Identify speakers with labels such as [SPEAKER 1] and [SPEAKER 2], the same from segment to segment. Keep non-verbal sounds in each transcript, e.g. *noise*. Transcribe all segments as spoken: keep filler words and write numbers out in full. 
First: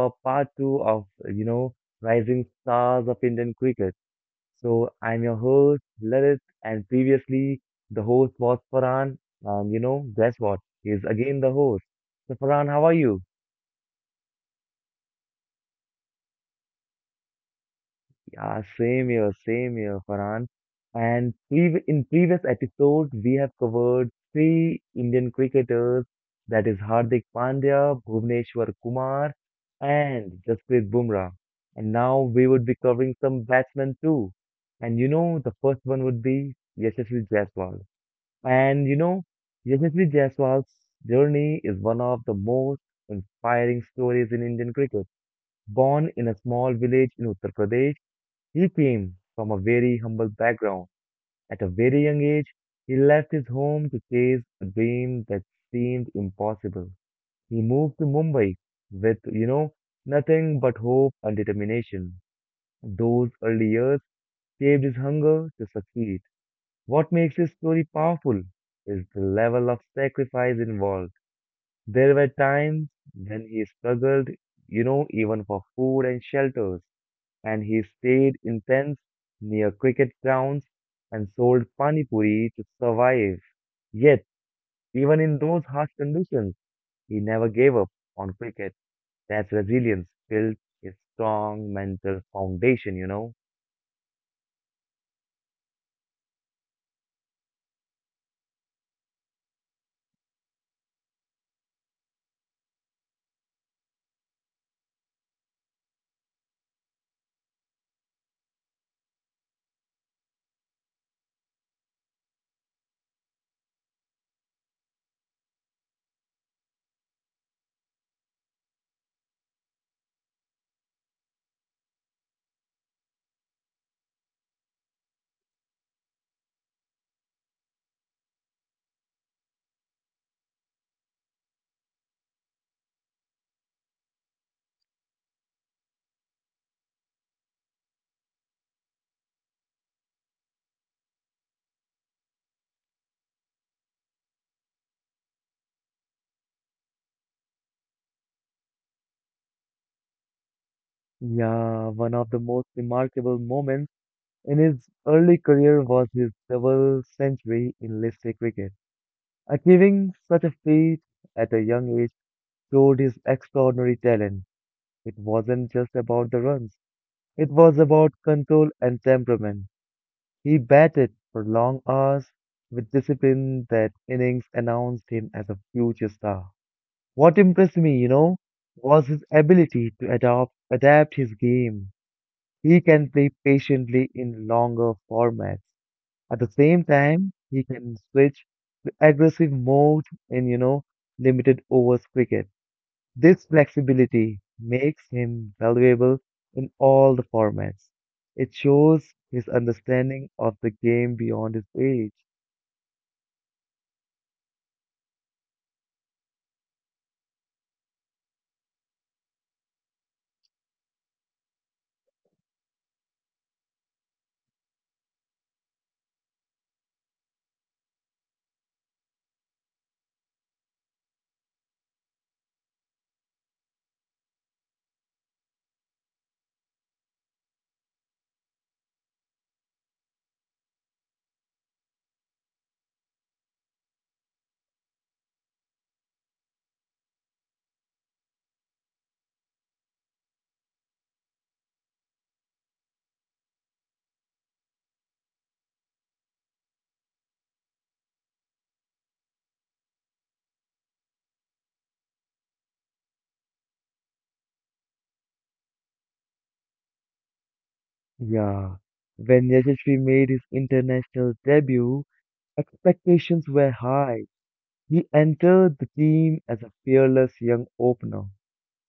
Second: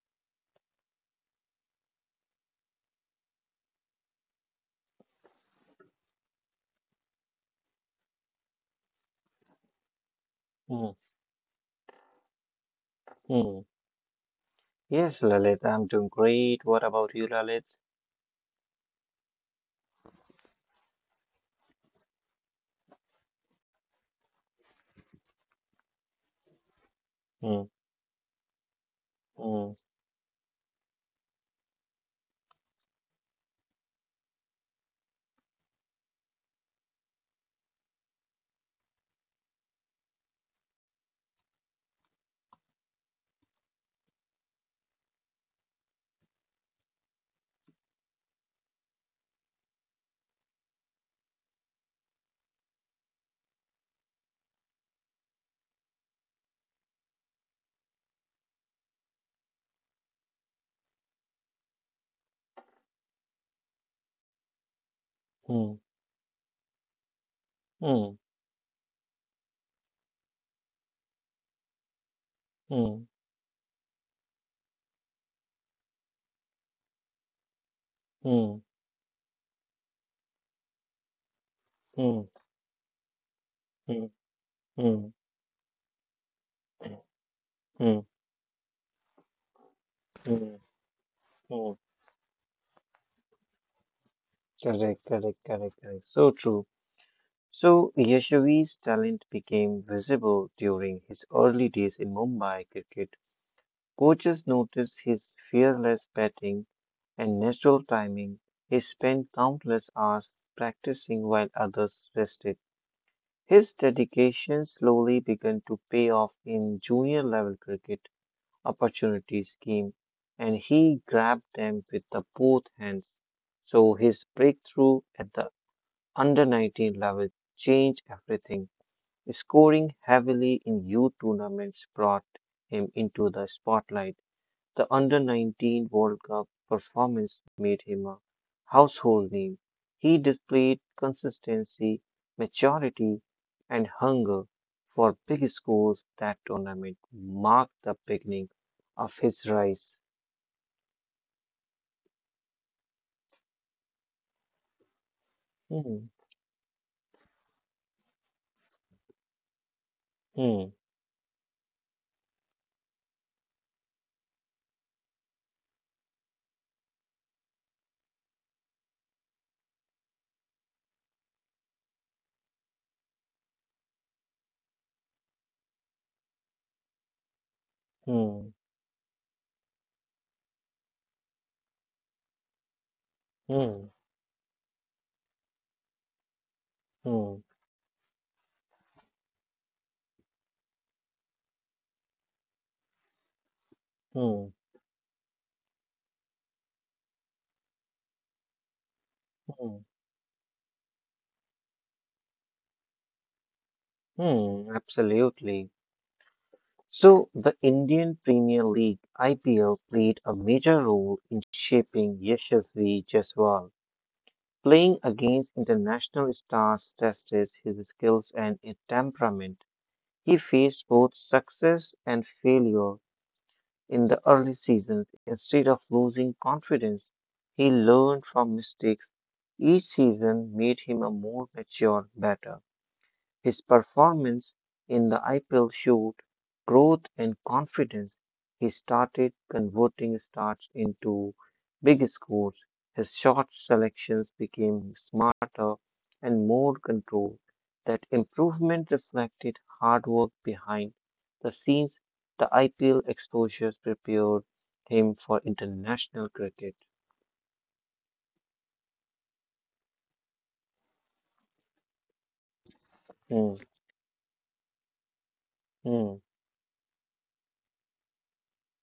[SPEAKER 1] our part two of you know rising stars of Indian cricket. So I'm your host Lalit, and previously the host was Farhan, and you know guess what?
[SPEAKER 2] Mm,
[SPEAKER 1] He's again the host. So Farhan, how are you?
[SPEAKER 2] mm, yes, Lalit, I'm doing great. What about you, Lalit?
[SPEAKER 1] Yeah, same here, same here, Farhan. And prev in previous episodes, we have covered three Indian cricketers, that is Hardik
[SPEAKER 2] Mm,
[SPEAKER 1] Pandya, Bhuvneshwar Kumar,
[SPEAKER 2] mm,
[SPEAKER 1] and Jasprit Bumrah. And now we would be covering some batsmen too. And you know, the first one would be Yashasvi Jaiswal. And you know, Yashasvi Jaiswal's journey is one of the most inspiring stories in Indian cricket. Born in a small village in Uttar Pradesh, he came from a very humble background. At a very young age, he left his home to chase a dream that seemed impossible. He moved to Mumbai with, you know, nothing but hope and determination. Those early years shaped his hunger to
[SPEAKER 2] mm,
[SPEAKER 1] succeed. What makes his story
[SPEAKER 2] mm,
[SPEAKER 1] powerful is the level of sacrifice involved. There were times
[SPEAKER 2] mm,
[SPEAKER 1] when he struggled, you know, even for food and shelters and he stayed
[SPEAKER 2] mm,
[SPEAKER 1] in tents near cricket grounds and sold pani
[SPEAKER 2] mm,
[SPEAKER 1] puri to survive.
[SPEAKER 2] mm,
[SPEAKER 1] Yet,
[SPEAKER 2] mm,
[SPEAKER 1] even in those harsh conditions, he never gave up
[SPEAKER 2] mm,
[SPEAKER 1] on cricket. That resilience built
[SPEAKER 2] mm,
[SPEAKER 1] his strong
[SPEAKER 2] mm.
[SPEAKER 1] mental foundation, you know.
[SPEAKER 2] Correct, correct, correct, correct. So true. So Yashavi's talent became visible during his early days in Mumbai cricket. Coaches noticed his fearless batting and natural timing. He spent countless hours practicing while others rested. His dedication slowly began to pay off in junior level cricket. Opportunities came and he grabbed them with the both hands. So his breakthrough at the under nineteen level changed everything. Scoring heavily in youth tournaments brought him into the spotlight. The under nineteen World Cup performance made him a household name. He displayed consistency, maturity, and hunger for big scores. That tournament marked the beginning of his rise.
[SPEAKER 1] Yeah, one of the most remarkable moments in his early career
[SPEAKER 2] Hmm,
[SPEAKER 1] was his double century in Leicester cricket. Achieving such a
[SPEAKER 2] hmm,
[SPEAKER 1] feat at a young age showed his extraordinary talent. It wasn't just about the runs, it was about control and temperament. He batted for long hours with discipline that innings announced him as a future star. What impressed me, you know,
[SPEAKER 2] hmm,
[SPEAKER 1] was his ability to adopt, adapt his game. He can play
[SPEAKER 2] hmm,
[SPEAKER 1] patiently in longer formats. At the same time,
[SPEAKER 2] hmm,
[SPEAKER 1] he can switch to aggressive mode in, you know, limited overs cricket. This flexibility
[SPEAKER 2] hmm,
[SPEAKER 1] makes him valuable in all the formats. It shows his
[SPEAKER 2] hmm,
[SPEAKER 1] understanding of the game beyond his age.
[SPEAKER 2] hmm, absolutely. So, the Indian Premier League, I P L, played a major role in shaping Yashasvi Jaiswal. Playing against international stars tested his skills and his temperament. He faced both success and failure in the early seasons. Instead of losing confidence, he learned from mistakes. Each season made him a more mature batter. His performance in the I P L showed growth and confidence. He started converting starts into big scores. His shot selections became smarter and more controlled. That improvement reflected hard work behind the scenes. The I P L exposures prepared him for international cricket.
[SPEAKER 1] Yeah, when Yashasvi made his international debut, expectations
[SPEAKER 2] Hmm,
[SPEAKER 1] were high. He entered the
[SPEAKER 2] hmm,
[SPEAKER 1] team as a fearless young opener.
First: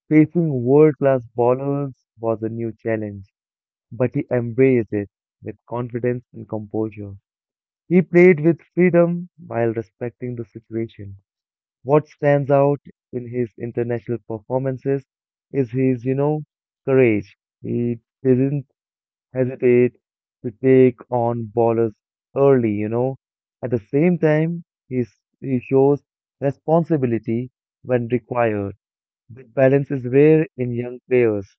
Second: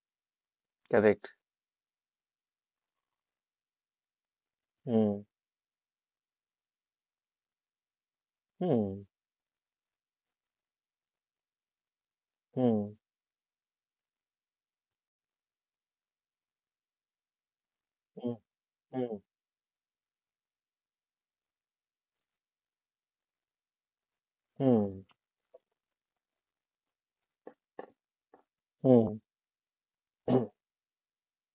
[SPEAKER 1] Facing world class
[SPEAKER 2] correct.
[SPEAKER 1] bowlers was a new challenge, but he embraced it
[SPEAKER 2] Hmm,
[SPEAKER 1] with confidence and composure. He played with
[SPEAKER 2] hmm,
[SPEAKER 1] freedom while respecting the situation. What stands out
[SPEAKER 2] hmm,
[SPEAKER 1] in his international performances is his, you know, courage. He didn't
[SPEAKER 2] hmm,
[SPEAKER 1] hesitate to take on ballers early, you know. At the same time,
[SPEAKER 2] hmm,
[SPEAKER 1] he's, he shows responsibility when required.
[SPEAKER 2] hmm,
[SPEAKER 1] This balance is rare
[SPEAKER 2] hmm.
[SPEAKER 1] in young players.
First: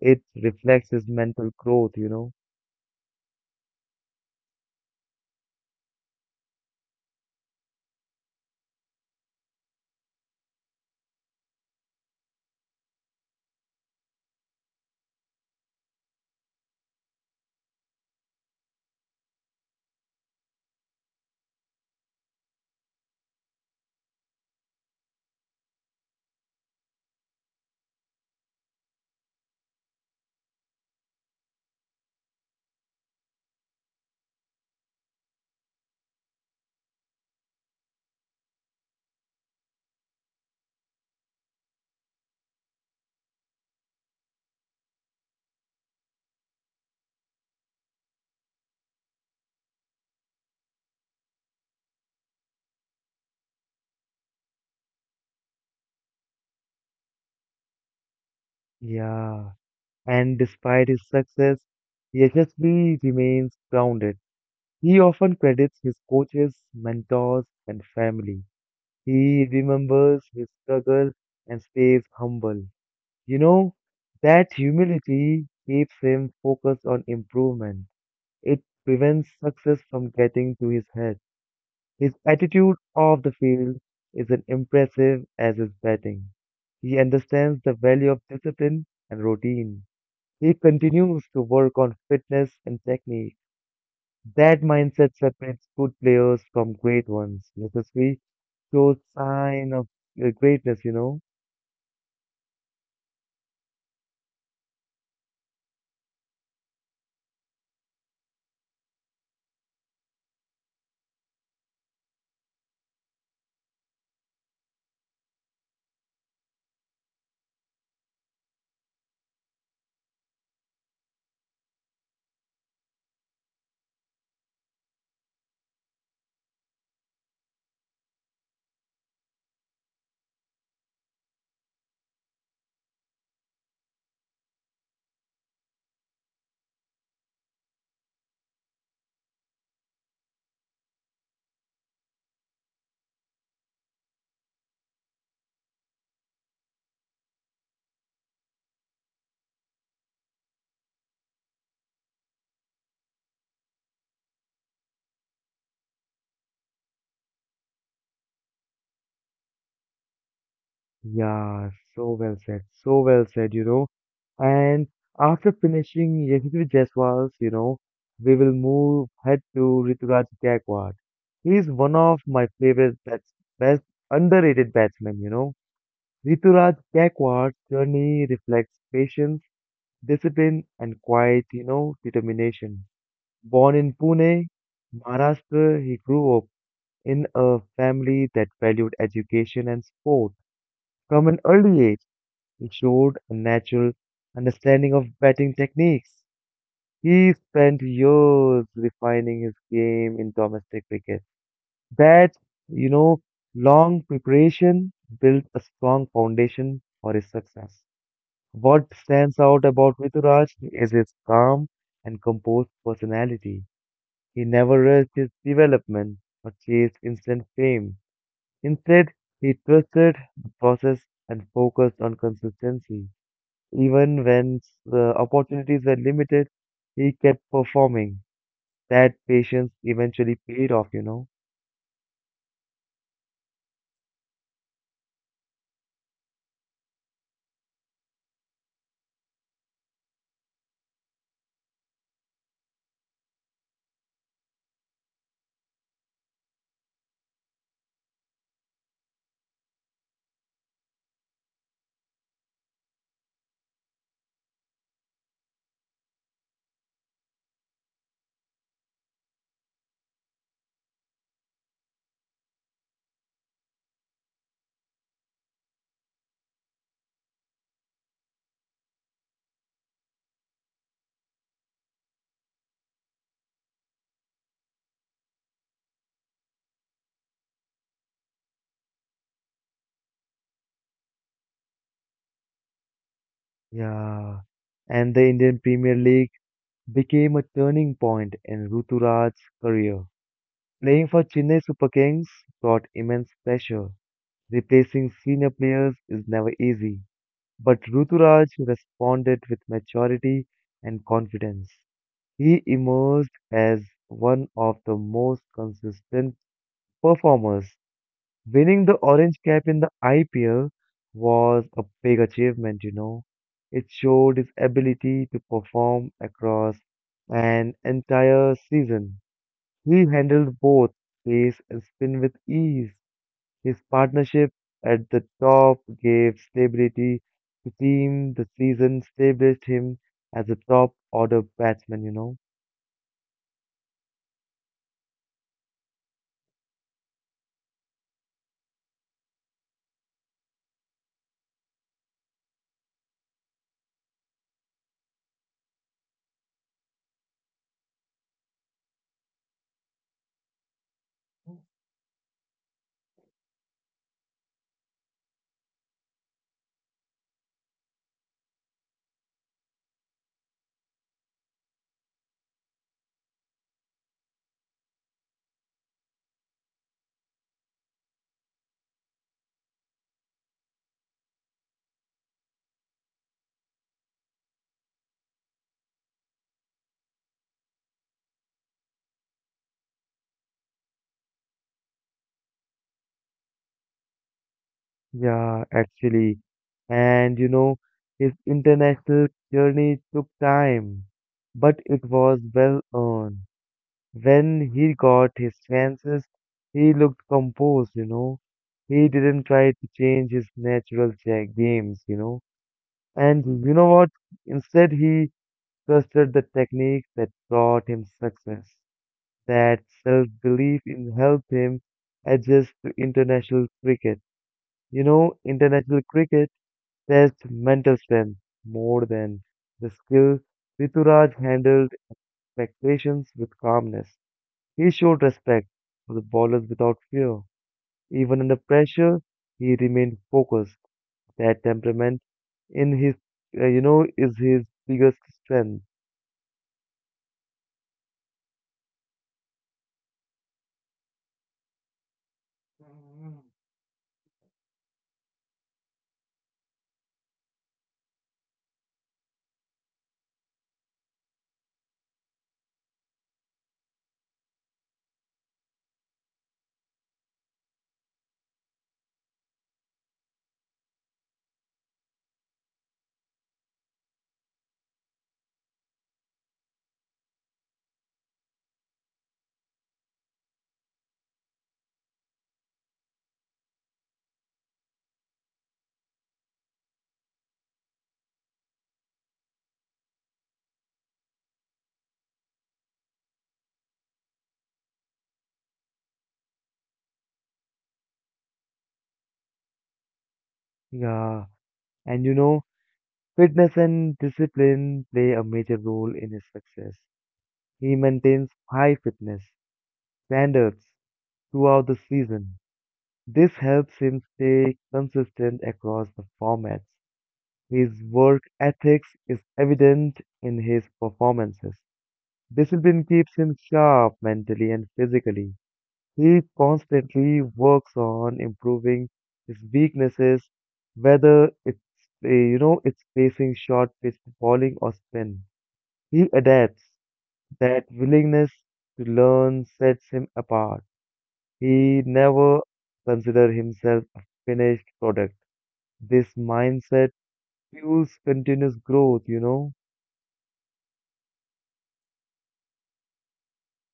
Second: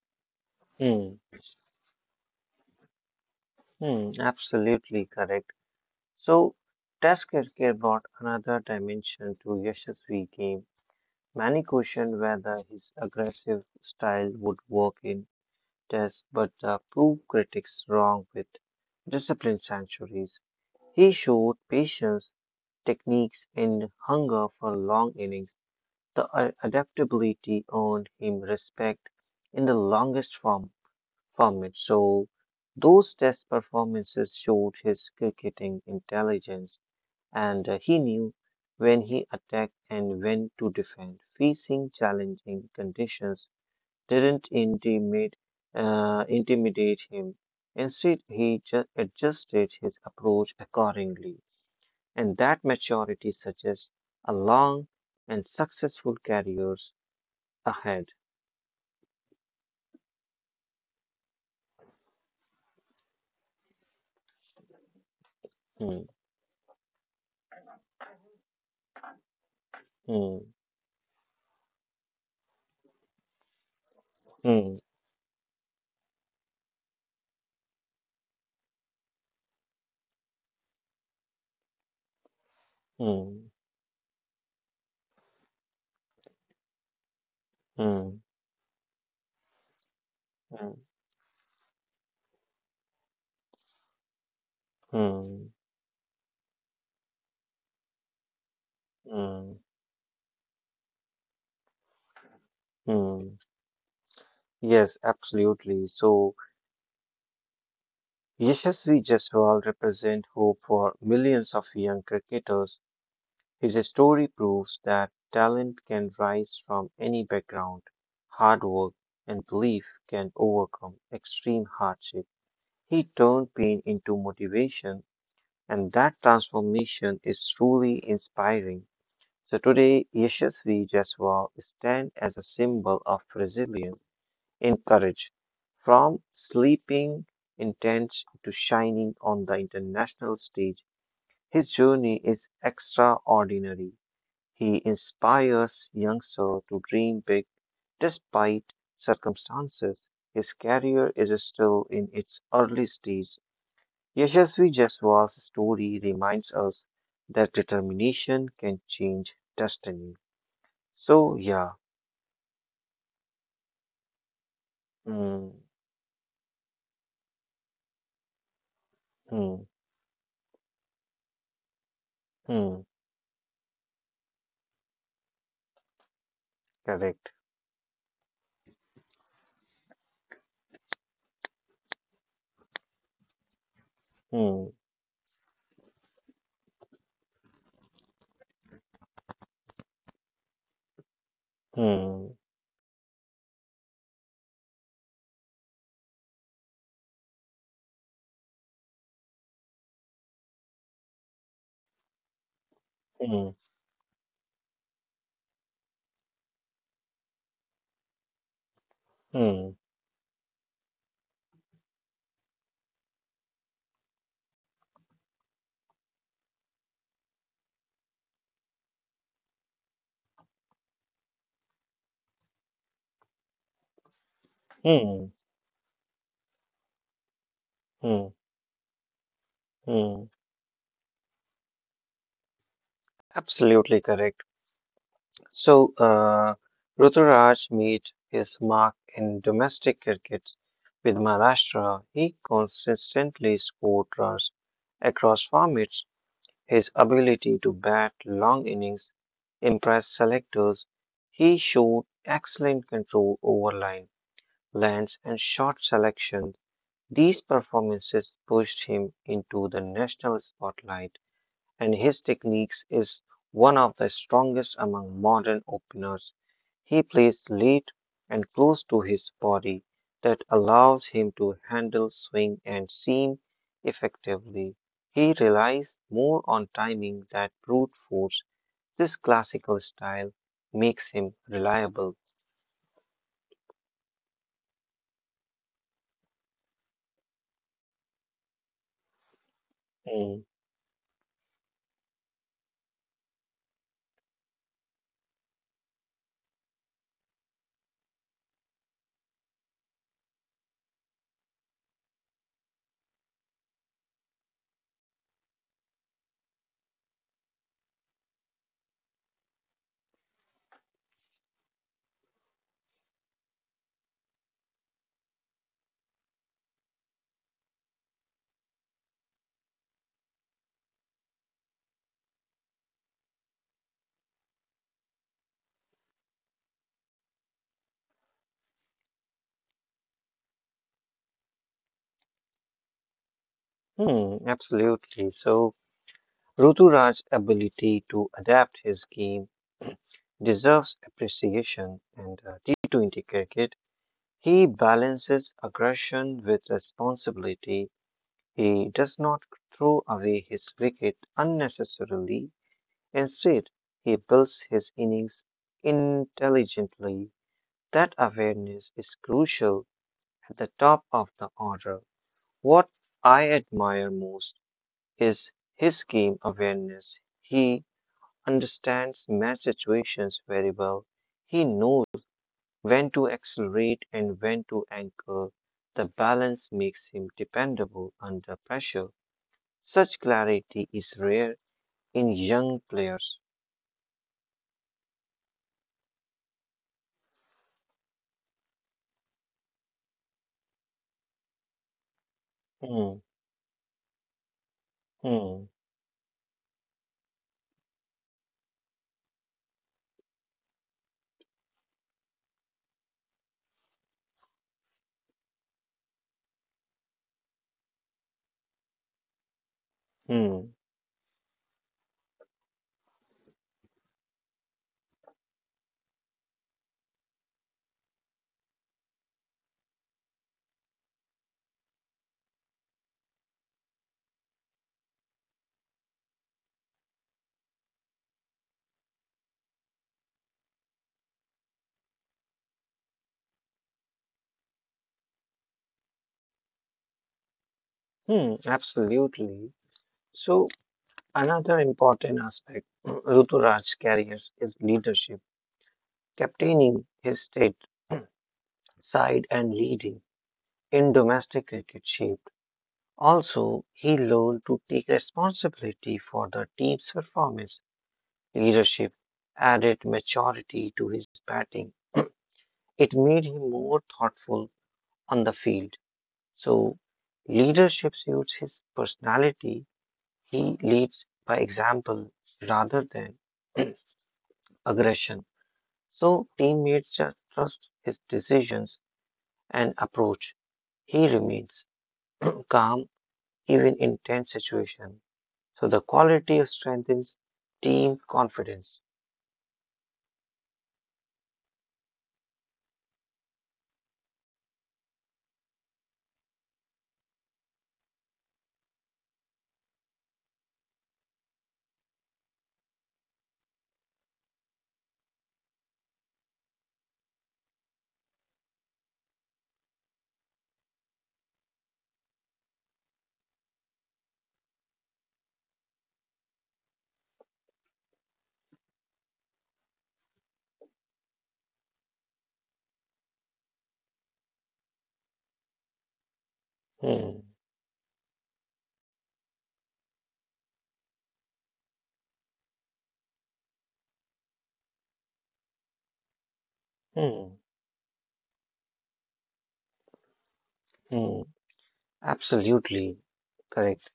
[SPEAKER 1] It reflects his
[SPEAKER 2] Hmm,
[SPEAKER 1] mental growth, you know.
[SPEAKER 2] hmm, absolutely correct. So, Test cricket brought another dimension to Yashasvi game. Many questioned whether his aggressive style would work in Test, but the proved critics wrong with disciplined centuries. He showed patience, techniques, and hunger for long innings. The a- adaptability earned him respect in the longest form performance. So those test performances showed his cricketing intelligence, and uh, he knew when he attacked and when to defend. Facing challenging conditions didn't intimidate, uh, intimidate him. Instead, he ju- adjusted his approach accordingly. And that maturity suggests a long and successful careers ahead.
[SPEAKER 1] Yeah. And despite his success, Yashasvi remains grounded. He often credits
[SPEAKER 2] Hmm,
[SPEAKER 1] his coaches, mentors, and family. He
[SPEAKER 2] hmm,
[SPEAKER 1] remembers his struggle and stays humble. You know, that
[SPEAKER 2] hmm,
[SPEAKER 1] humility keeps him focused on improvement. It prevents success from getting to his head. His attitude off
[SPEAKER 2] hmm,
[SPEAKER 1] the field is as impressive as his batting. He understands the
[SPEAKER 2] hmm,
[SPEAKER 1] value of discipline and routine.
[SPEAKER 2] hmm,
[SPEAKER 1] He
[SPEAKER 2] hmm.
[SPEAKER 1] continues to work on fitness and technique. That mindset
[SPEAKER 2] Hmm.
[SPEAKER 1] separates good players from great ones. Necessary shows
[SPEAKER 2] Mm,
[SPEAKER 1] sign of uh, greatness, you know.
[SPEAKER 2] mm. Yes, absolutely. So, Yashasvi Jaiswal represent hope for millions of young cricketers. His story proves that talent can rise from any background. Hard work and belief can overcome extreme hardship. He turned pain into motivation, and that transformation is truly inspiring. So today, Yashasvi Jaiswal stands as a symbol of resilience in courage, from sleeping in tents to shining on the international stage. His journey is extraordinary. He inspires youngsters to dream big despite circumstances. His career is still in its early stage. Yashasvi Jaiswal's story reminds us that determination can change destiny. So, yeah.
[SPEAKER 1] Yeah, so well said, so well said, you know. And
[SPEAKER 2] Hmm,
[SPEAKER 1] after finishing Yashasvi Jaiswal's, you know, we will move head
[SPEAKER 2] hmm,
[SPEAKER 1] to Rituraj Gaikwad. He is one of my
[SPEAKER 2] hmm,
[SPEAKER 1] favorite bats, best underrated batsmen, you know. Rituraj
[SPEAKER 2] correct.
[SPEAKER 1] Gaikwad's journey reflects patience, discipline, and quiet, you know, determination. Born in Pune,
[SPEAKER 2] Hmm,
[SPEAKER 1] Maharashtra, he grew up in a family that valued education and sport. From an early age,
[SPEAKER 2] hmm.
[SPEAKER 1] he showed a natural understanding of batting techniques. He spent years refining his game in domestic cricket. That, you know,
[SPEAKER 2] Mm,
[SPEAKER 1] long preparation built a strong foundation for his success. What stands
[SPEAKER 2] mm,
[SPEAKER 1] out about Rituraj is his calm and composed personality. He never rushed his development or chased instant fame. Instead, he trusted the process and focused on consistency. Even when the
[SPEAKER 2] mm,
[SPEAKER 1] opportunities were limited, he kept
[SPEAKER 2] mm,
[SPEAKER 1] performing. That patience
[SPEAKER 2] mm.
[SPEAKER 1] eventually paid off, you know.
[SPEAKER 2] Absolutely correct. So, uh, Ruturaj made his mark in domestic cricket with Maharashtra. He consistently scored runs across formats. His ability to bat long innings impressed selectors. He showed excellent control over line, lands, and shot selection. These performances pushed him into the national spotlight, and his techniques is one of the strongest among modern openers. He plays late and close to his body. That allows him to handle swing and seam effectively. He relies more on timing than brute force. This classical style makes him reliable.
[SPEAKER 1] Yeah. And the Indian Premier League became a turning point in Ruturaj's career.
[SPEAKER 2] Mm,
[SPEAKER 1] Playing for Chennai Super Kings brought immense pressure. Replacing senior players is never easy. But Ruturaj responded with maturity and confidence. He emerged as one of the most consistent performers. Winning the Orange Cap in the I P L was a big achievement, you know. It showed his ability to perform across an entire season. He handled both pace and spin with ease his partnership at the top gave stability to team the season, established him as a top order batsman, you know.
[SPEAKER 2] hmm, absolutely. So, Ruturaj's ability to adapt his game deserves appreciation, and uh, T twenty cricket. He balances aggression with responsibility. He does not throw away his wicket unnecessarily. Instead, he builds his innings intelligently. That awareness is crucial at the top of the order. What I admire most is his game awareness. He understands match situations very well. He knows when to accelerate and when to anchor. The balance makes him dependable under pressure. Such clarity is rare in young players.
[SPEAKER 1] Yeah, actually. And you know, his international journey took time, but it was well
[SPEAKER 2] Hmm,
[SPEAKER 1] earned. When he got
[SPEAKER 2] hmm,
[SPEAKER 1] his chances, he looked composed, you know. He didn't try to change his natural cha- games, you know. And you know what? Instead, he trusted the techniques that brought him success. That self
[SPEAKER 2] hmm,
[SPEAKER 1] belief in helped him adjust to international cricket. You know, international cricket tests mental strength more than the skill. Rituraj handled expectations with calmness. He showed respect for the bowlers without fear. Even under pressure, he remained focused. That temperament in his, uh, you know, is his biggest strength.
[SPEAKER 2] hmm, absolutely. So, another important aspect *clears throat* Ruturaj's carries is leadership, captaining his state *clears throat* side and leading in domestic cricket shaped. Also, he learned to take responsibility for the team's performance. Leadership added maturity to his batting. It made him more thoughtful on the field. So, leadership suits his personality. He leads by example rather than *clears throat* aggression. So, teammates ju- trust his decisions and approach. He remains *clears throat* calm even in tense situations. So, the quality of strengthens team confidence.
[SPEAKER 1] Yeah, and you know, fitness and discipline play a major role in his success. He maintains high fitness standards throughout the season. This helps him stay consistent across the formats. His work ethics is evident in his performances. Discipline keeps him sharp mentally and physically. He constantly works on improving his weaknesses, whether it's, uh, you know, it's facing short pitch bowling or spin. He adapts.
[SPEAKER 2] Hmm,
[SPEAKER 1] That willingness to learn sets him apart. He never considers himself a finished product. This mindset
[SPEAKER 2] hmm,
[SPEAKER 1] fuels continuous growth, you know?
[SPEAKER 2] hmm. Absolutely correct.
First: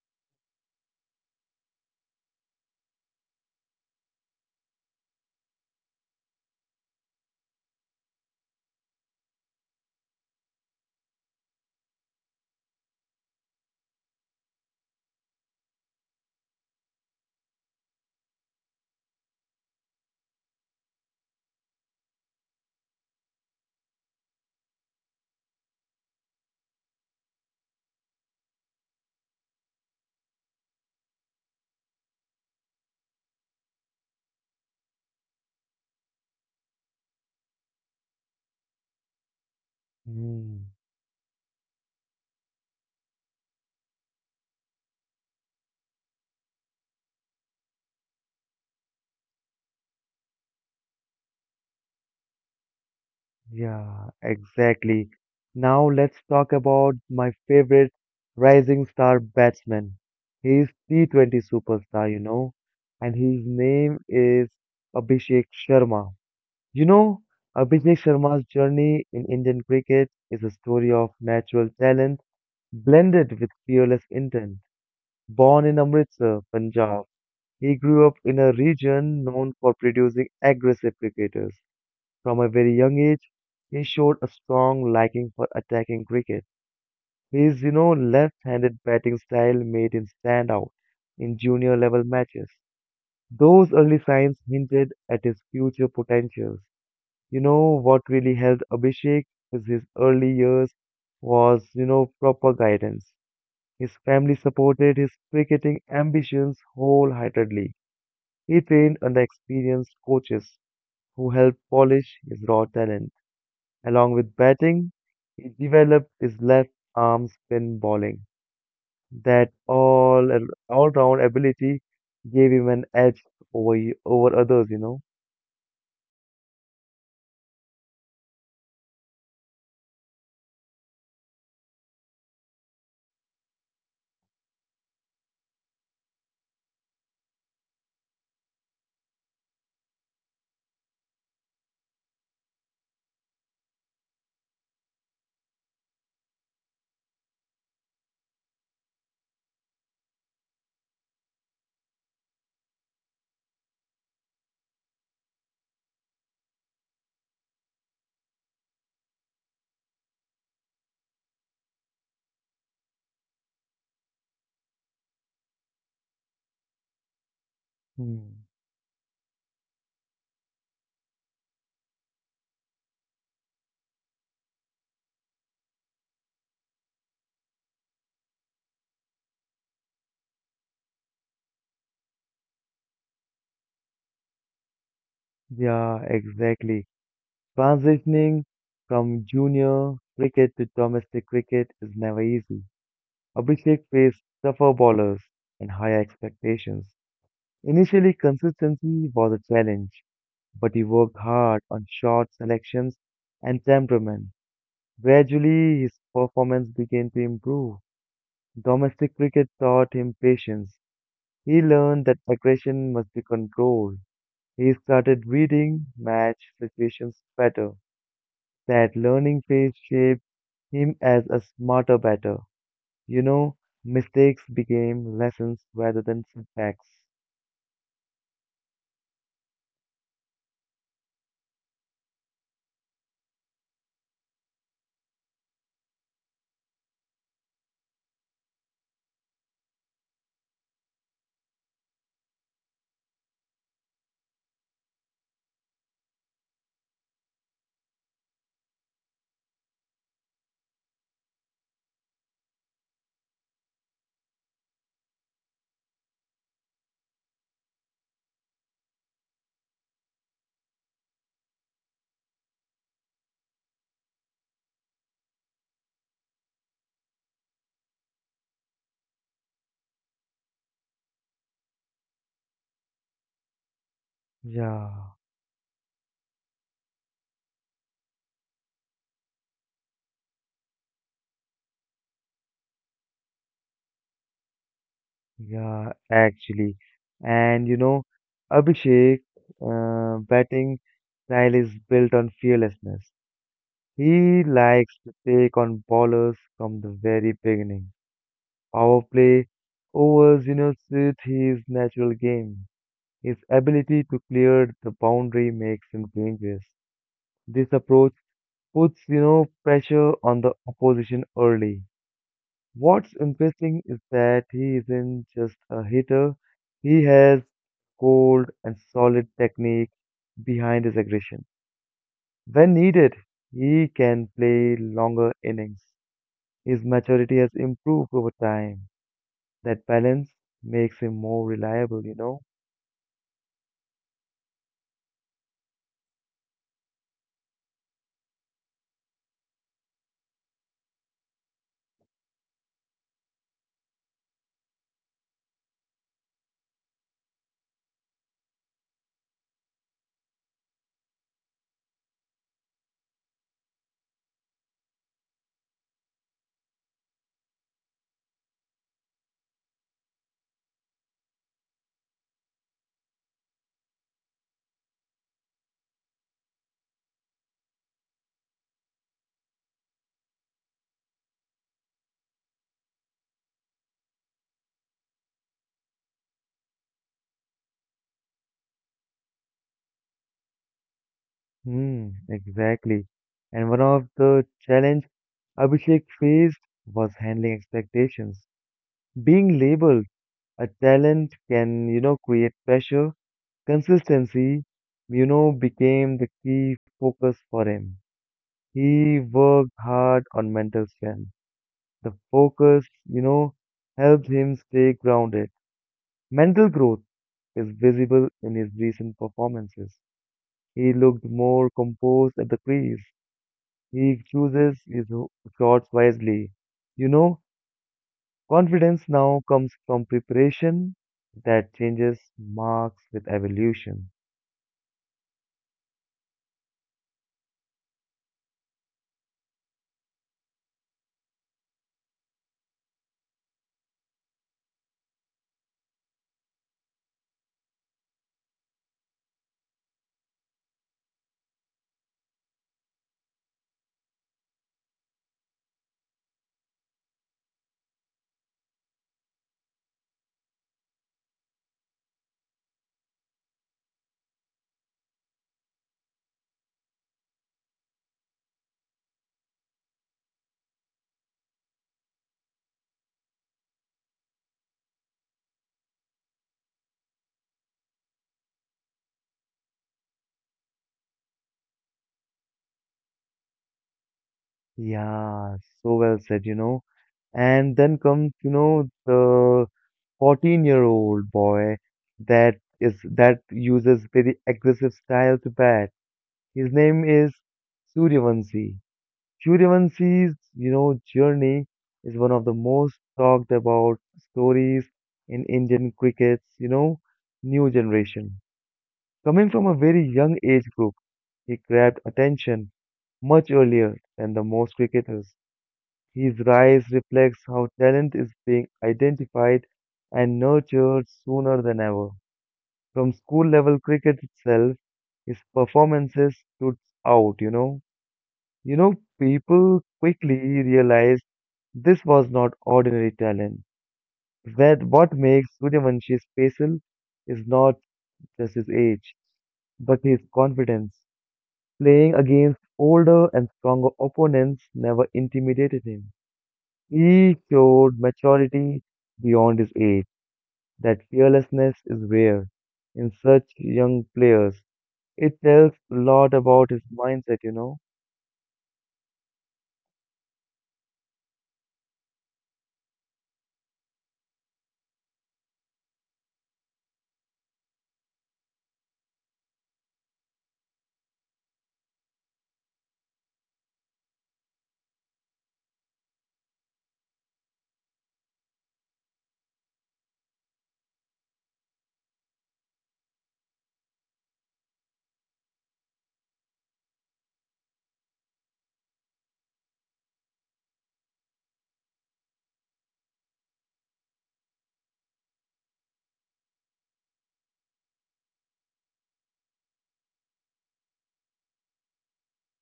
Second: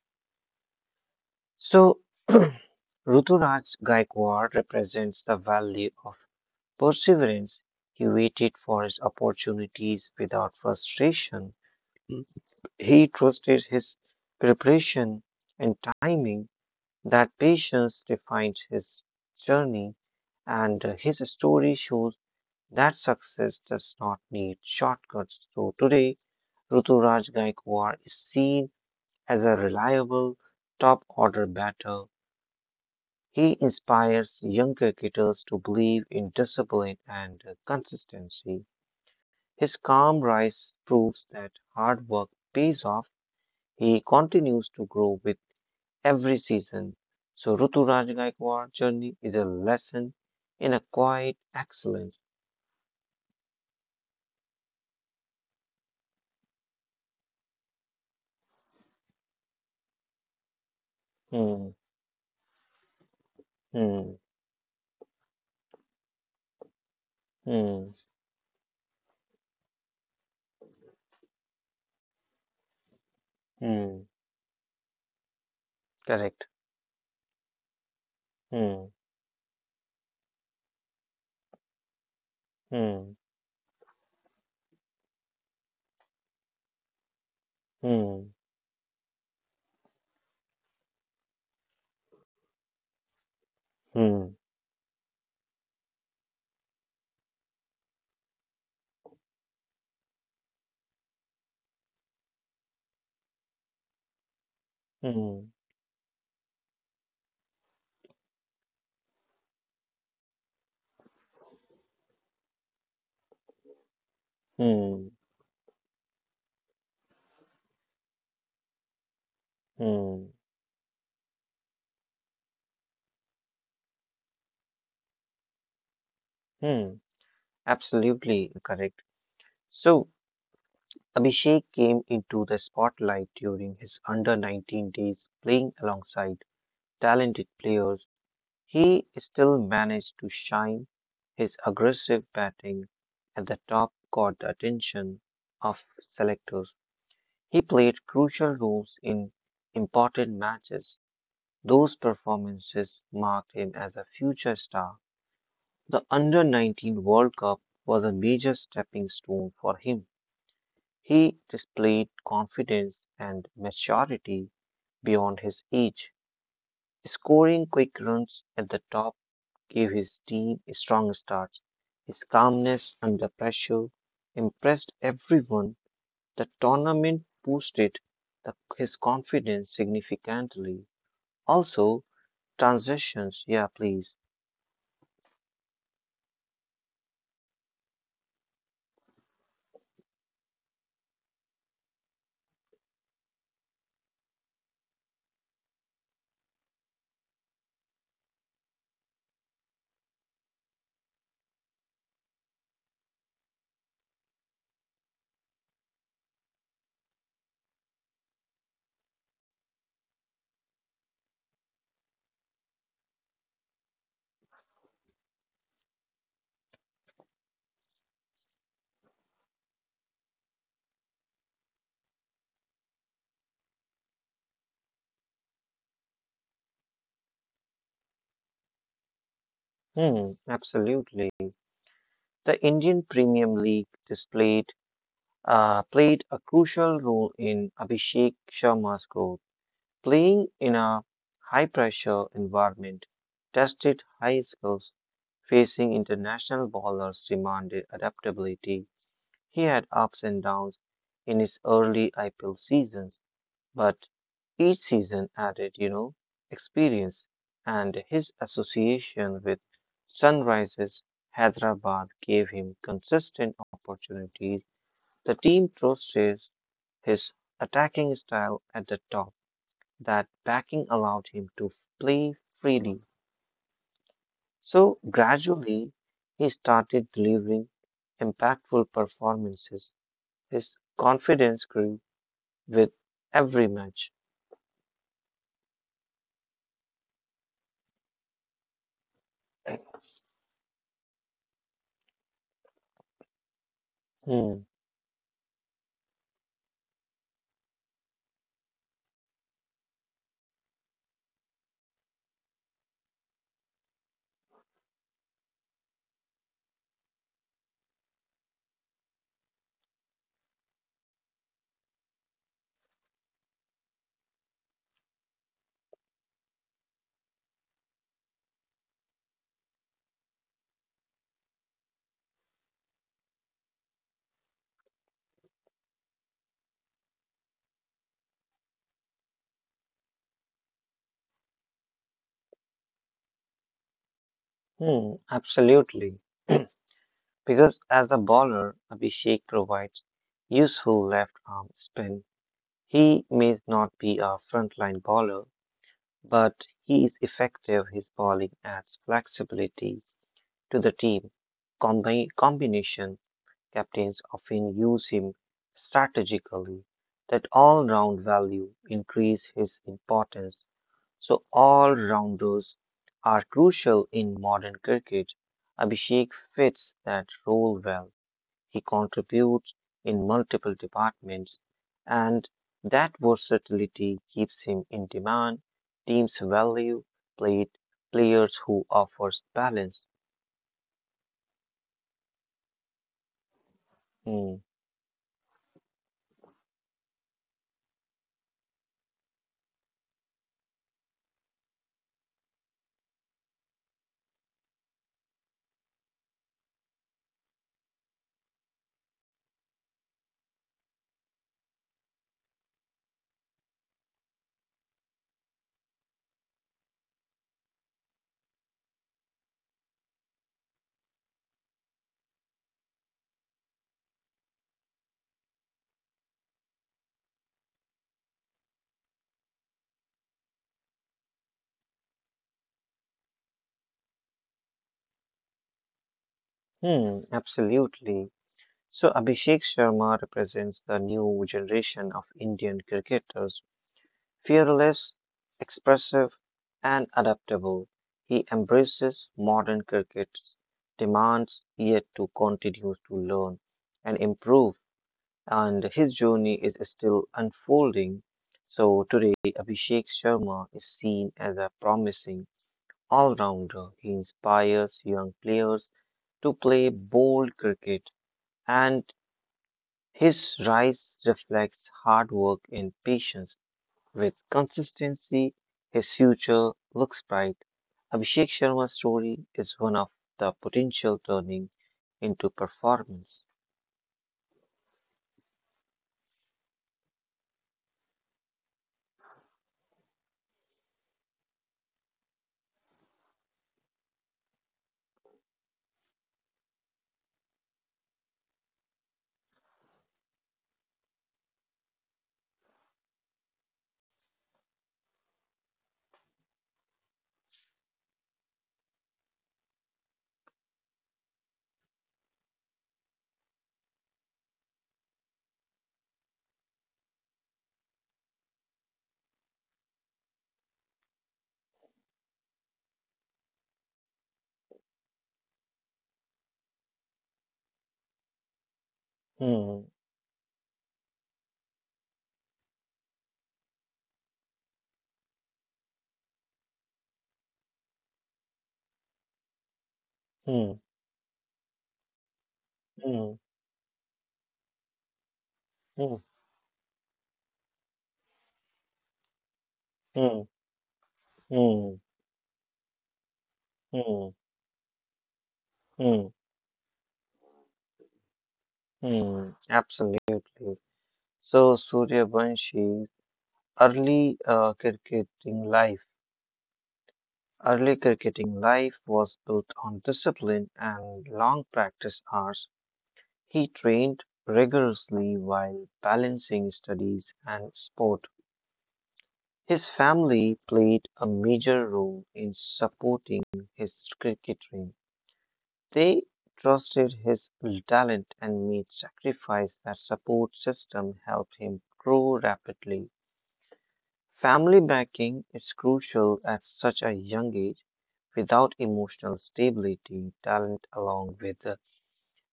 [SPEAKER 2] So, *clears throat* Ruturaj Gaikwad represents the value of perseverance. He waited for his opportunities without frustration. He trusted his preparation and timing. That patience defines his journey, and uh, his story shows that success does not need shortcuts. So, today, Ruturaj Gaikwad is seen as a reliable top order batter. He inspires young cricketers to believe in discipline and consistency. His calm
[SPEAKER 1] Hmm.
[SPEAKER 2] rise proves that hard work pays off. He continues to grow with every season. So Ruturaj Gaikwad's journey is a lesson in a quiet excellence.
[SPEAKER 1] Yeah, exactly. Now let's talk about my favorite rising star batsman. He is T twenty
[SPEAKER 2] Hmm,
[SPEAKER 1] superstar, you know, and his name
[SPEAKER 2] hmm,
[SPEAKER 1] is Abhishek Sharma. You know,
[SPEAKER 2] hmm,
[SPEAKER 1] Abhishek Sharma's journey in Indian cricket is a story of natural talent blended with fearless
[SPEAKER 2] hmm.
[SPEAKER 1] intent. Born in Amritsar,
[SPEAKER 2] Correct.
[SPEAKER 1] Punjab, he grew up in a
[SPEAKER 2] Hmm,
[SPEAKER 1] region known for producing aggressive cricketers. From a very young
[SPEAKER 2] hmm,
[SPEAKER 1] age, he showed a strong liking for attacking cricket. His, you know,
[SPEAKER 2] hmm,
[SPEAKER 1] left-handed batting style made him stand out in junior level matches. Those early
[SPEAKER 2] hmm,
[SPEAKER 1] signs hinted at his future potentials. You know what really helped Abhishek is his early years was, you know, proper guidance. His family supported his
[SPEAKER 2] hmm,
[SPEAKER 1] cricketing ambitions wholeheartedly. He trained under experienced coaches who helped polish his raw talent. Along with batting,
[SPEAKER 2] hmm,
[SPEAKER 1] he developed his left arm spin bowling. That all
[SPEAKER 2] hmm,
[SPEAKER 1] all round ability gave him an edge over over others, you know.
[SPEAKER 2] hmm. Absolutely correct. So, Abhishek came into the spotlight during his under nineteen days playing alongside talented players. He still managed to shine. His aggressive batting at the top caught the attention of selectors. He played crucial roles in important matches. Those performances marked him as a future star. The under nineteen World Cup was a major stepping stone for him. He displayed confidence and maturity beyond his age. Scoring quick
[SPEAKER 1] Hmm.
[SPEAKER 2] runs at the top gave his team a strong start. His calmness under pressure impressed everyone. The tournament boosted the- his confidence significantly. Also, transitions, yeah, please.
[SPEAKER 1] Yeah, exactly. Transitioning from junior cricket to domestic cricket is never easy. Abhishek faced tougher bowlers and higher expectations. Initially, consistency was a challenge, but he worked hard on short selections and temperament. Gradually, his performance began to improve. Domestic cricket taught him patience. He learned that aggression must be controlled. He started reading match situations better. That learning phase shaped him as a smarter batter. You know, mistakes became lessons rather than setbacks.
[SPEAKER 2] Hmm, absolutely. The Indian Premium League displayed uh, played a crucial role in Abhishek Sharma's growth. Playing in a high pressure environment tested high skills. Facing international bowlers demanded adaptability. He had ups and downs in his early I P L seasons, but each season added, you know, experience. And his association with Sunrises Hyderabad gave him consistent opportunities. The team trusted his attacking style at the top. That backing allowed him to play freely. So
[SPEAKER 1] Yeah,
[SPEAKER 2] gradually, he started delivering impactful performances. His confidence grew with every match.
[SPEAKER 1] yeah, actually. And you know, Abhishek, uh, batting style is built on fearlessness. He
[SPEAKER 2] Hmm,
[SPEAKER 1] likes to take on bowlers from the very beginning. Power play, overs, you know, suit his natural game. His ability to clear the boundary makes him dangerous. This approach puts, you know, pressure on the opposition early. What's interesting is that he isn't just a hitter, he has cold and solid technique behind his aggression. When needed, he can play longer innings. His maturity has improved over time. That balance makes him more reliable, you know?
[SPEAKER 2] hmm, absolutely. *clears throat* Because as a bowler, Abhishek provides useful left arm spin. He may not be a frontline bowler, but he is effective. His bowling adds flexibility to the team. Combi- combination captains often use him strategically. That all round value increase his importance. So all rounders are crucial in modern cricket. Abhishek fits that role well. He contributes in multiple departments, and that versatility keeps him in demand. Teams value played players who offers balance.
[SPEAKER 1] Hmm, exactly. And one of the
[SPEAKER 2] Hmm.
[SPEAKER 1] challenge Abhishek faced was handling expectations. Being labeled a talent can, you know, create pressure. Consistency, you know, became the key focus for him. He worked hard on mental strength. The focus, you know, helped him stay grounded. Mental growth is visible in his recent performances. He looked more composed at the crease. He chooses his ho- shots wisely. You know, confidence now comes from preparation that changes marks with evolution.
[SPEAKER 2] Hmm, absolutely. So Abhishek Sharma represents the new generation of Indian cricketers, fearless, expressive, and adaptable. He embraces modern cricket's demands, yet to continue to learn and improve, and his journey is still unfolding. So today, Abhishek Sharma is seen as a promising all-rounder. He inspires young players to play bold cricket, and his rise reflects hard work and patience. With consistency, his future looks bright. Abhishek Sharma's story is one of the potential turning into performance.
[SPEAKER 1] Yeah, so well said, you know. And then comes, you know, the fourteen-year-old boy that is that uses very aggressive style to bat. His name is Suryavanshi. Suryavanshi's, you know, journey is one of the most talked about stories in Indian cricket's, you know, new generation. Coming from a very young age group, he grabbed attention much earlier than the most cricketers. His rise reflects how talent is being identified and nurtured sooner than ever. From school level cricket itself, his performances stood out, you know. You know, people
[SPEAKER 2] Hmm,
[SPEAKER 1] quickly realized this was not ordinary talent. That what makes Suryavanshi special is not just his age, but his
[SPEAKER 2] hmm,
[SPEAKER 1] confidence. Playing against older
[SPEAKER 2] hmm,
[SPEAKER 1] and stronger opponents never intimidated him.
[SPEAKER 2] hmm,
[SPEAKER 1] He showed maturity beyond his age.
[SPEAKER 2] hmm,
[SPEAKER 1] That fearlessness is
[SPEAKER 2] hmm,
[SPEAKER 1] rare in such young
[SPEAKER 2] hmm,
[SPEAKER 1] players. It tells a
[SPEAKER 2] hmm,
[SPEAKER 1] lot about his mindset, you know.
[SPEAKER 2] hmm. Absolutely. So Surya Banshi's early uh, cricketing life. Early cricketing life was built on discipline and long practice hours. He trained rigorously while balancing studies and sport. His family played a major role in supporting his cricket dream. They trusted his talent and made sacrifice. That support system helped him grow rapidly. Family backing is crucial at such a young age. Without emotional stability, talent along with uh,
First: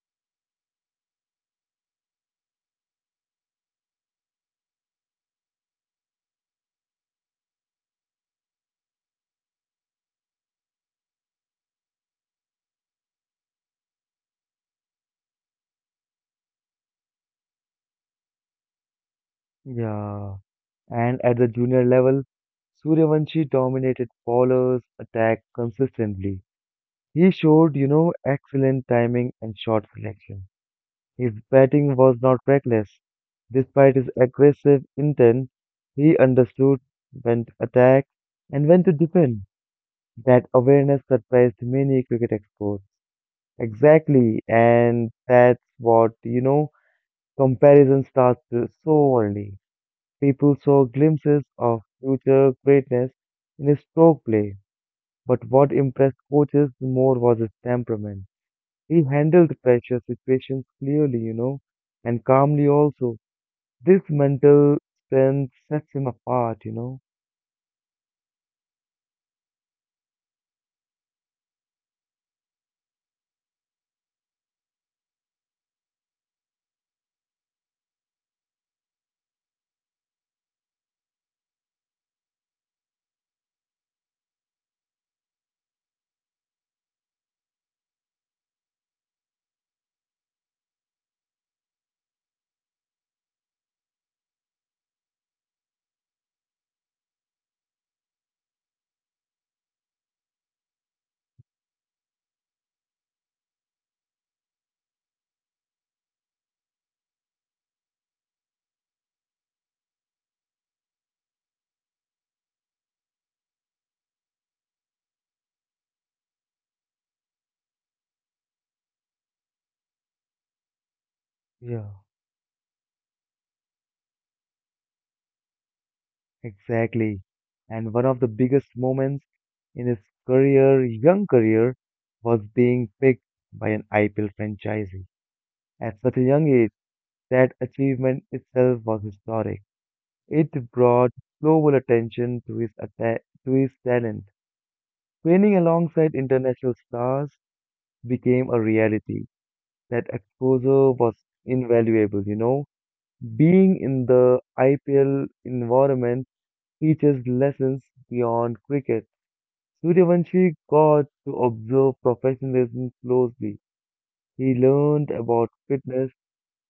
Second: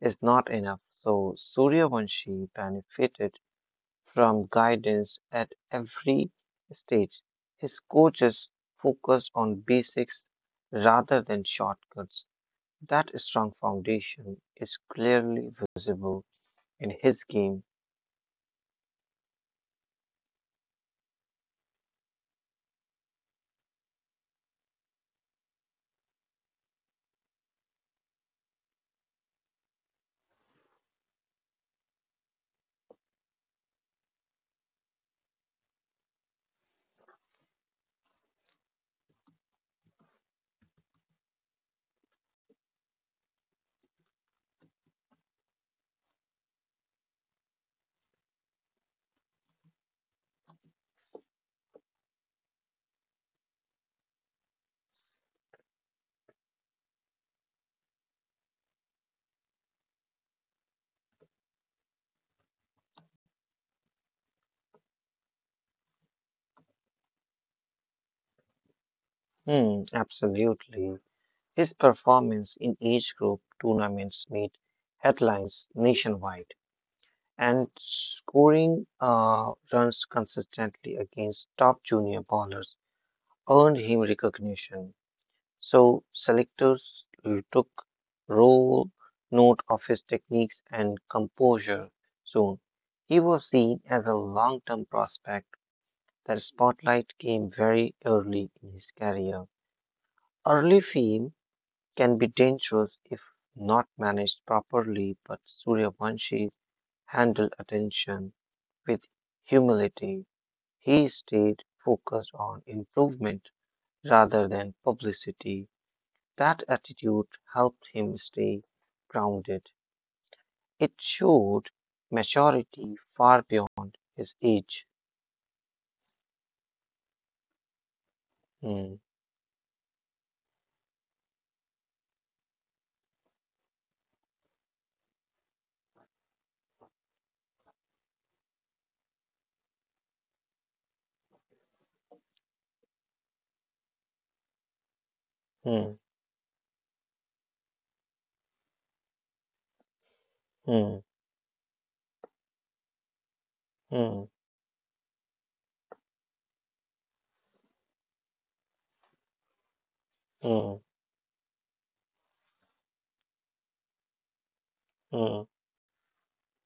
[SPEAKER 2] is not enough. So Suryavanshi benefited from guidance at every stage. His coaches focused on basics rather than shortcuts. That strong foundation is clearly visible in his game.
[SPEAKER 1] Yeah. And at the junior level, Suryavanshi dominated bowlers' attack consistently. He showed, you know, excellent timing and shot selection. His batting was not reckless. Despite his aggressive intent, he understood when to attack and when to defend. That awareness surprised many cricket experts. Exactly, and that's what, you know, comparison starts to- so early. People saw glimpses of future greatness in his stroke play, but what impressed coaches more was his temperament. He handled pressure situations clearly, you know, and calmly also. This mental strength sets him apart, you know.
[SPEAKER 2] Hmm, absolutely. His performance in age group tournaments made headlines nationwide, and scoring uh, runs consistently against top junior bowlers earned him recognition. So selectors took raw note of his techniques and composure soon. He was seen as a long-term prospect. That spotlight came very early in his career. Early fame can be dangerous if not managed properly, but Suryavanshi handled attention with humility. He stayed focused on improvement rather than publicity. That attitude helped him stay grounded. It showed
[SPEAKER 1] Yeah.
[SPEAKER 2] maturity far beyond his age.
[SPEAKER 1] Exactly. And one of the biggest
[SPEAKER 2] Hmm,
[SPEAKER 1] moments in his career, young career, was being picked by an I P L franchisee at such a young age. That achievement itself was historic. It brought global attention to his atta- to his talent. Training
[SPEAKER 2] hmm,
[SPEAKER 1] alongside international stars became a reality. That exposure
[SPEAKER 2] hmm,
[SPEAKER 1] was invaluable, you know. Being in
[SPEAKER 2] hmm,
[SPEAKER 1] the I P L environment teaches lessons beyond cricket. Suryavanshi
[SPEAKER 2] hmm,
[SPEAKER 1] got to observe professionalism closely. He learned
[SPEAKER 2] hmm,
[SPEAKER 1] about fitness,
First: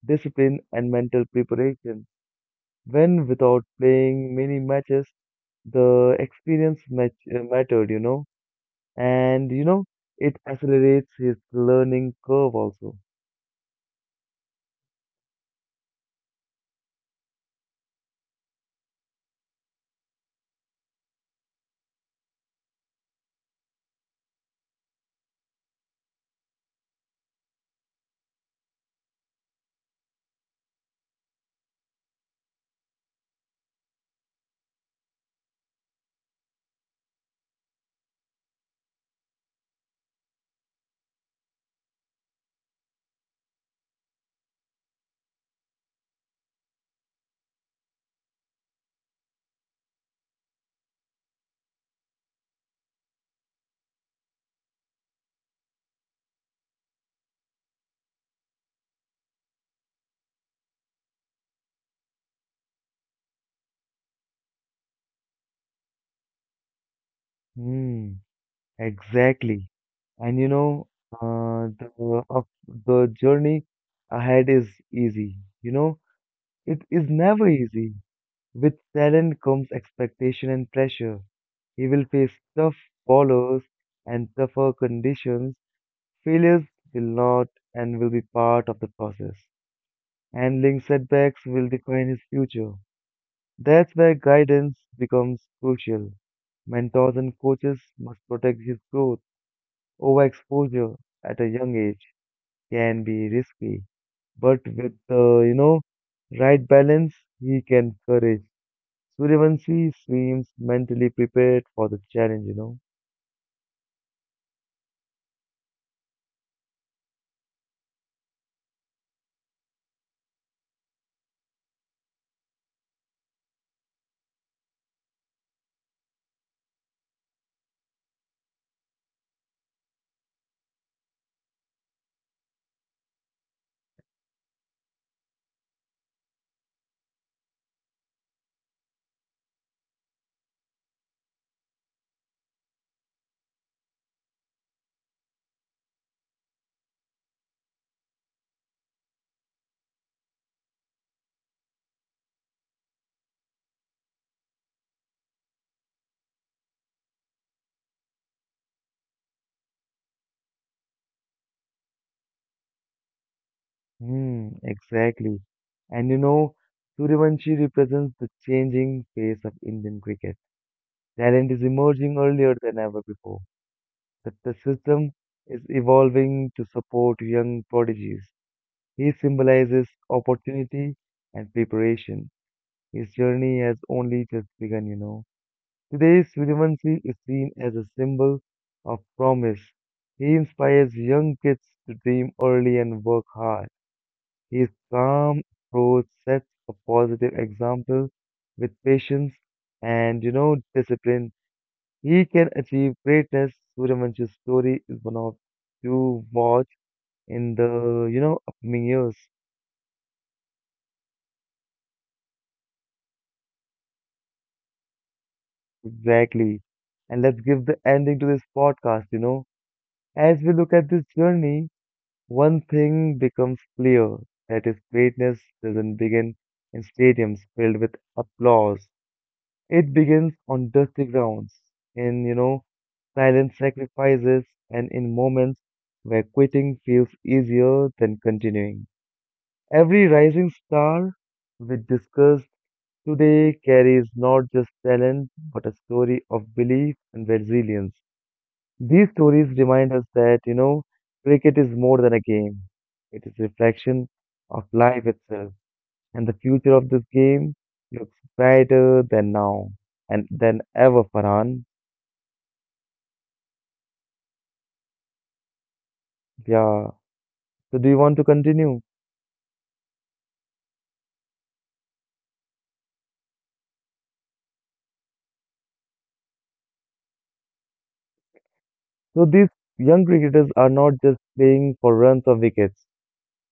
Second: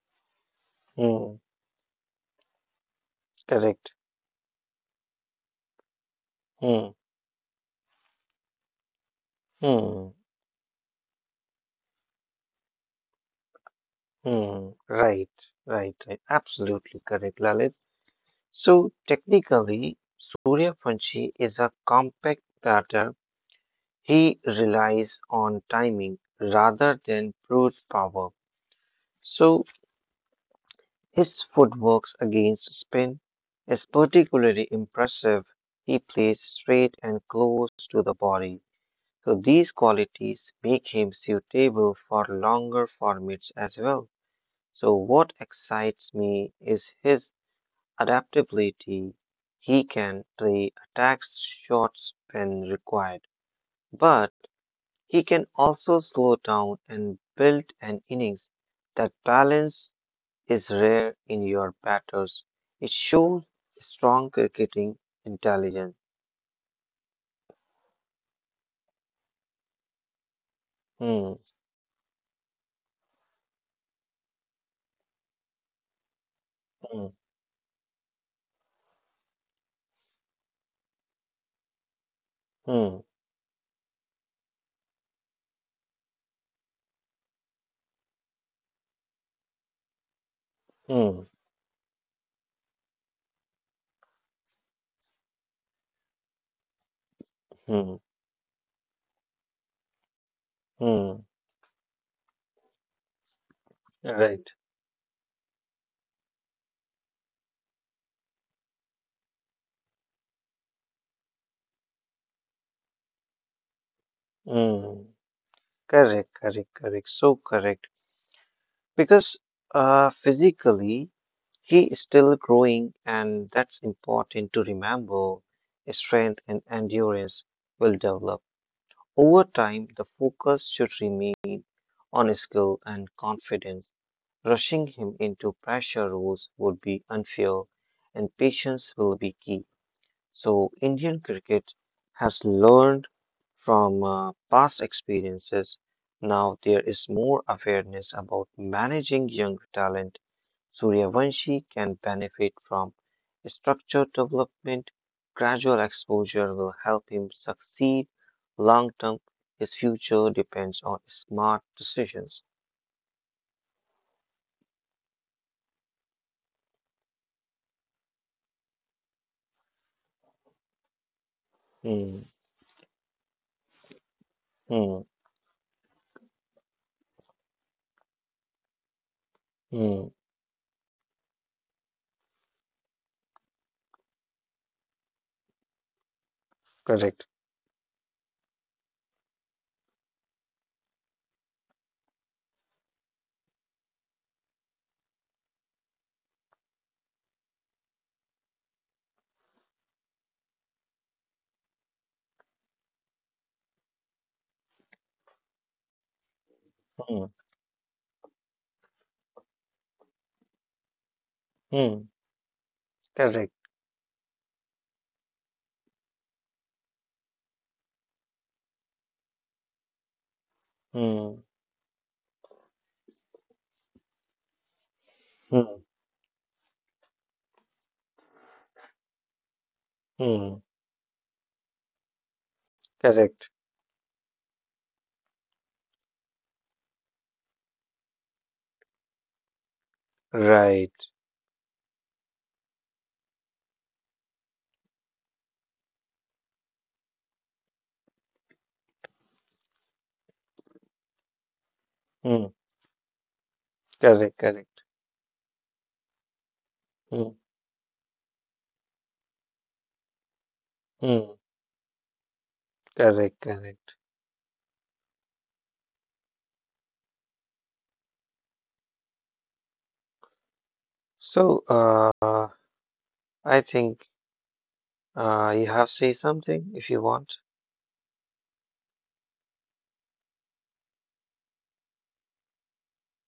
[SPEAKER 1] discipline, and mental
[SPEAKER 2] hmm.
[SPEAKER 1] preparation. When without
[SPEAKER 2] Correct.
[SPEAKER 1] playing many matches, the experience
[SPEAKER 2] Hmm,
[SPEAKER 1] mat- uh, mattered, you know, and you know,
[SPEAKER 2] hmm.
[SPEAKER 1] it accelerates his learning curve also.
[SPEAKER 2] Hmm, right, right, right. Absolutely correct, Lalit. So technically, Surya Panchi is a compact batter. He relies on timing rather than brute power. So his footwork against spin is particularly impressive. He plays straight and close to the body. So these qualities make him suitable for longer formats as well. So what excites me is his adaptability. He can play attack shots when required, but he can also slow down and build an innings. That balance is rare in your batters. It shows strong cricketing intelligence.
[SPEAKER 1] Hmm, exactly. And you know,
[SPEAKER 2] Hmm,
[SPEAKER 1] uh, the of the journey ahead is easy. You know, it
[SPEAKER 2] hmm,
[SPEAKER 1] is never easy. With talent comes expectation and pressure. He will face tough
[SPEAKER 2] hmm,
[SPEAKER 1] followers and tougher conditions. Failures will not and will be part of the process. Handling
[SPEAKER 2] hmm,
[SPEAKER 1] setbacks will define his future. That's where guidance becomes crucial. Mentors and coaches
[SPEAKER 2] hmm,
[SPEAKER 1] must protect his growth. Overexposure
[SPEAKER 2] hmm.
[SPEAKER 1] at a young age can be risky,
[SPEAKER 2] Right.
[SPEAKER 1] but with the you know right balance, he can courage. Suryavanshi seems mentally prepared for the challenge, you know.
[SPEAKER 2] Hmm. Correct, correct, correct. So correct. Because uh, physically he is still growing, and that's important to remember. Strength and endurance will develop over time. The focus should remain on skill and confidence. Rushing him into pressure roles would be unfair, and patience will be key. So, Indian cricket has learned from uh, past experiences. Now there is more awareness about managing young talent. Suryavanshi can benefit from structured development. Gradual exposure will help him succeed long term. His future depends on smart decisions.
[SPEAKER 1] Hmm, exactly. And you know, Suryavanshi represents the changing face of Indian cricket. Talent is emerging
[SPEAKER 2] Hmm,
[SPEAKER 1] earlier than ever before. The, the
[SPEAKER 2] hmm,
[SPEAKER 1] system is evolving to support young prodigies. He symbolizes
[SPEAKER 2] hmm,
[SPEAKER 1] opportunity and preparation. His journey has only just begun, you know. Today's Vilimansi is
[SPEAKER 2] correct.
[SPEAKER 1] seen as a symbol of promise. He inspires young kids to dream early and work hard. His calm approach sets a positive example with patience and, you know, discipline. He can achieve greatness. Suryavanchi's story is one of to watch
[SPEAKER 2] Hmm,
[SPEAKER 1] in the, you know, upcoming years.
[SPEAKER 2] hmm, correct.
[SPEAKER 1] Exactly. And let's give the ending to this podcast, you know. As we look at this
[SPEAKER 2] Hmm,
[SPEAKER 1] journey, one thing becomes clear, that is greatness
[SPEAKER 2] hmm,
[SPEAKER 1] doesn't begin in stadiums filled with applause. It begins
[SPEAKER 2] hmm,
[SPEAKER 1] on dusty grounds, in, you know, silent
[SPEAKER 2] correct.
[SPEAKER 1] sacrifices, and in moments where quitting feels easier than continuing. Every rising
[SPEAKER 2] Right.
[SPEAKER 1] star we discussed today carries not just talent, but a story of belief and resilience. These stories remind us that, you know, cricket is more than a game.
[SPEAKER 2] Mm,
[SPEAKER 1] It is a reflection
[SPEAKER 2] correct,
[SPEAKER 1] of
[SPEAKER 2] correct.
[SPEAKER 1] life itself, and the future of this game
[SPEAKER 2] Mm,
[SPEAKER 1] looks brighter than now and than ever,
[SPEAKER 2] mm,
[SPEAKER 1] Farhan.
[SPEAKER 2] correct, correct.
[SPEAKER 1] Yeah. So do you want to continue?
[SPEAKER 2] So, uh, I think uh, you have say something if you want.
[SPEAKER 1] So these young cricketers are not just playing for runs or wickets.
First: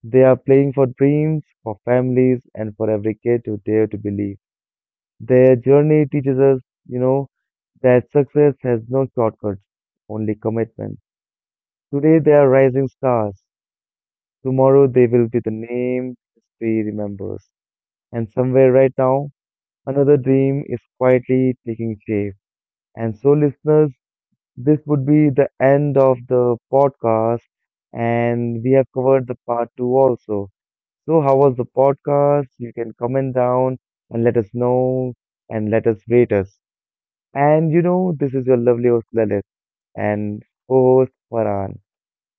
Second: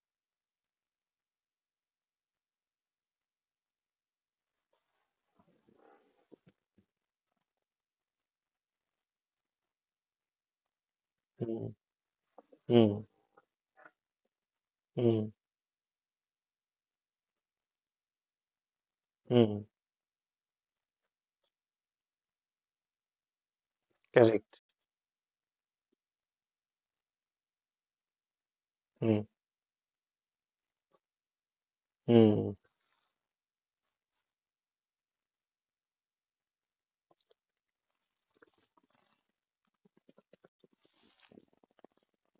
[SPEAKER 1] They are playing for dreams, for families, and for every kid who dare to believe. Their journey teaches us, you know, that success has no shortcuts, only commitment.
[SPEAKER 2] Mm,
[SPEAKER 1] Today they are rising
[SPEAKER 2] mm,
[SPEAKER 1] stars. Tomorrow they will
[SPEAKER 2] mm,
[SPEAKER 1] be the name history remembers. And somewhere right now,
[SPEAKER 2] mm,
[SPEAKER 1] another dream is quietly taking shape. And so, listeners,
[SPEAKER 2] correct.
[SPEAKER 1] this would be the end of the podcast. And we have
[SPEAKER 2] Mm,
[SPEAKER 1] covered the part two also. So, how was the podcast?
[SPEAKER 2] mm.
[SPEAKER 1] You can comment down and let us know and let us rate us. And you know, this is your lovely host Lalit and co host Farhan.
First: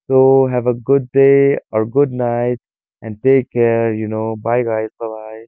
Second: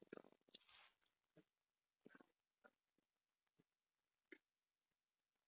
[SPEAKER 1] So have a good day or good night and take care, you know. Bye guys. Bye bye.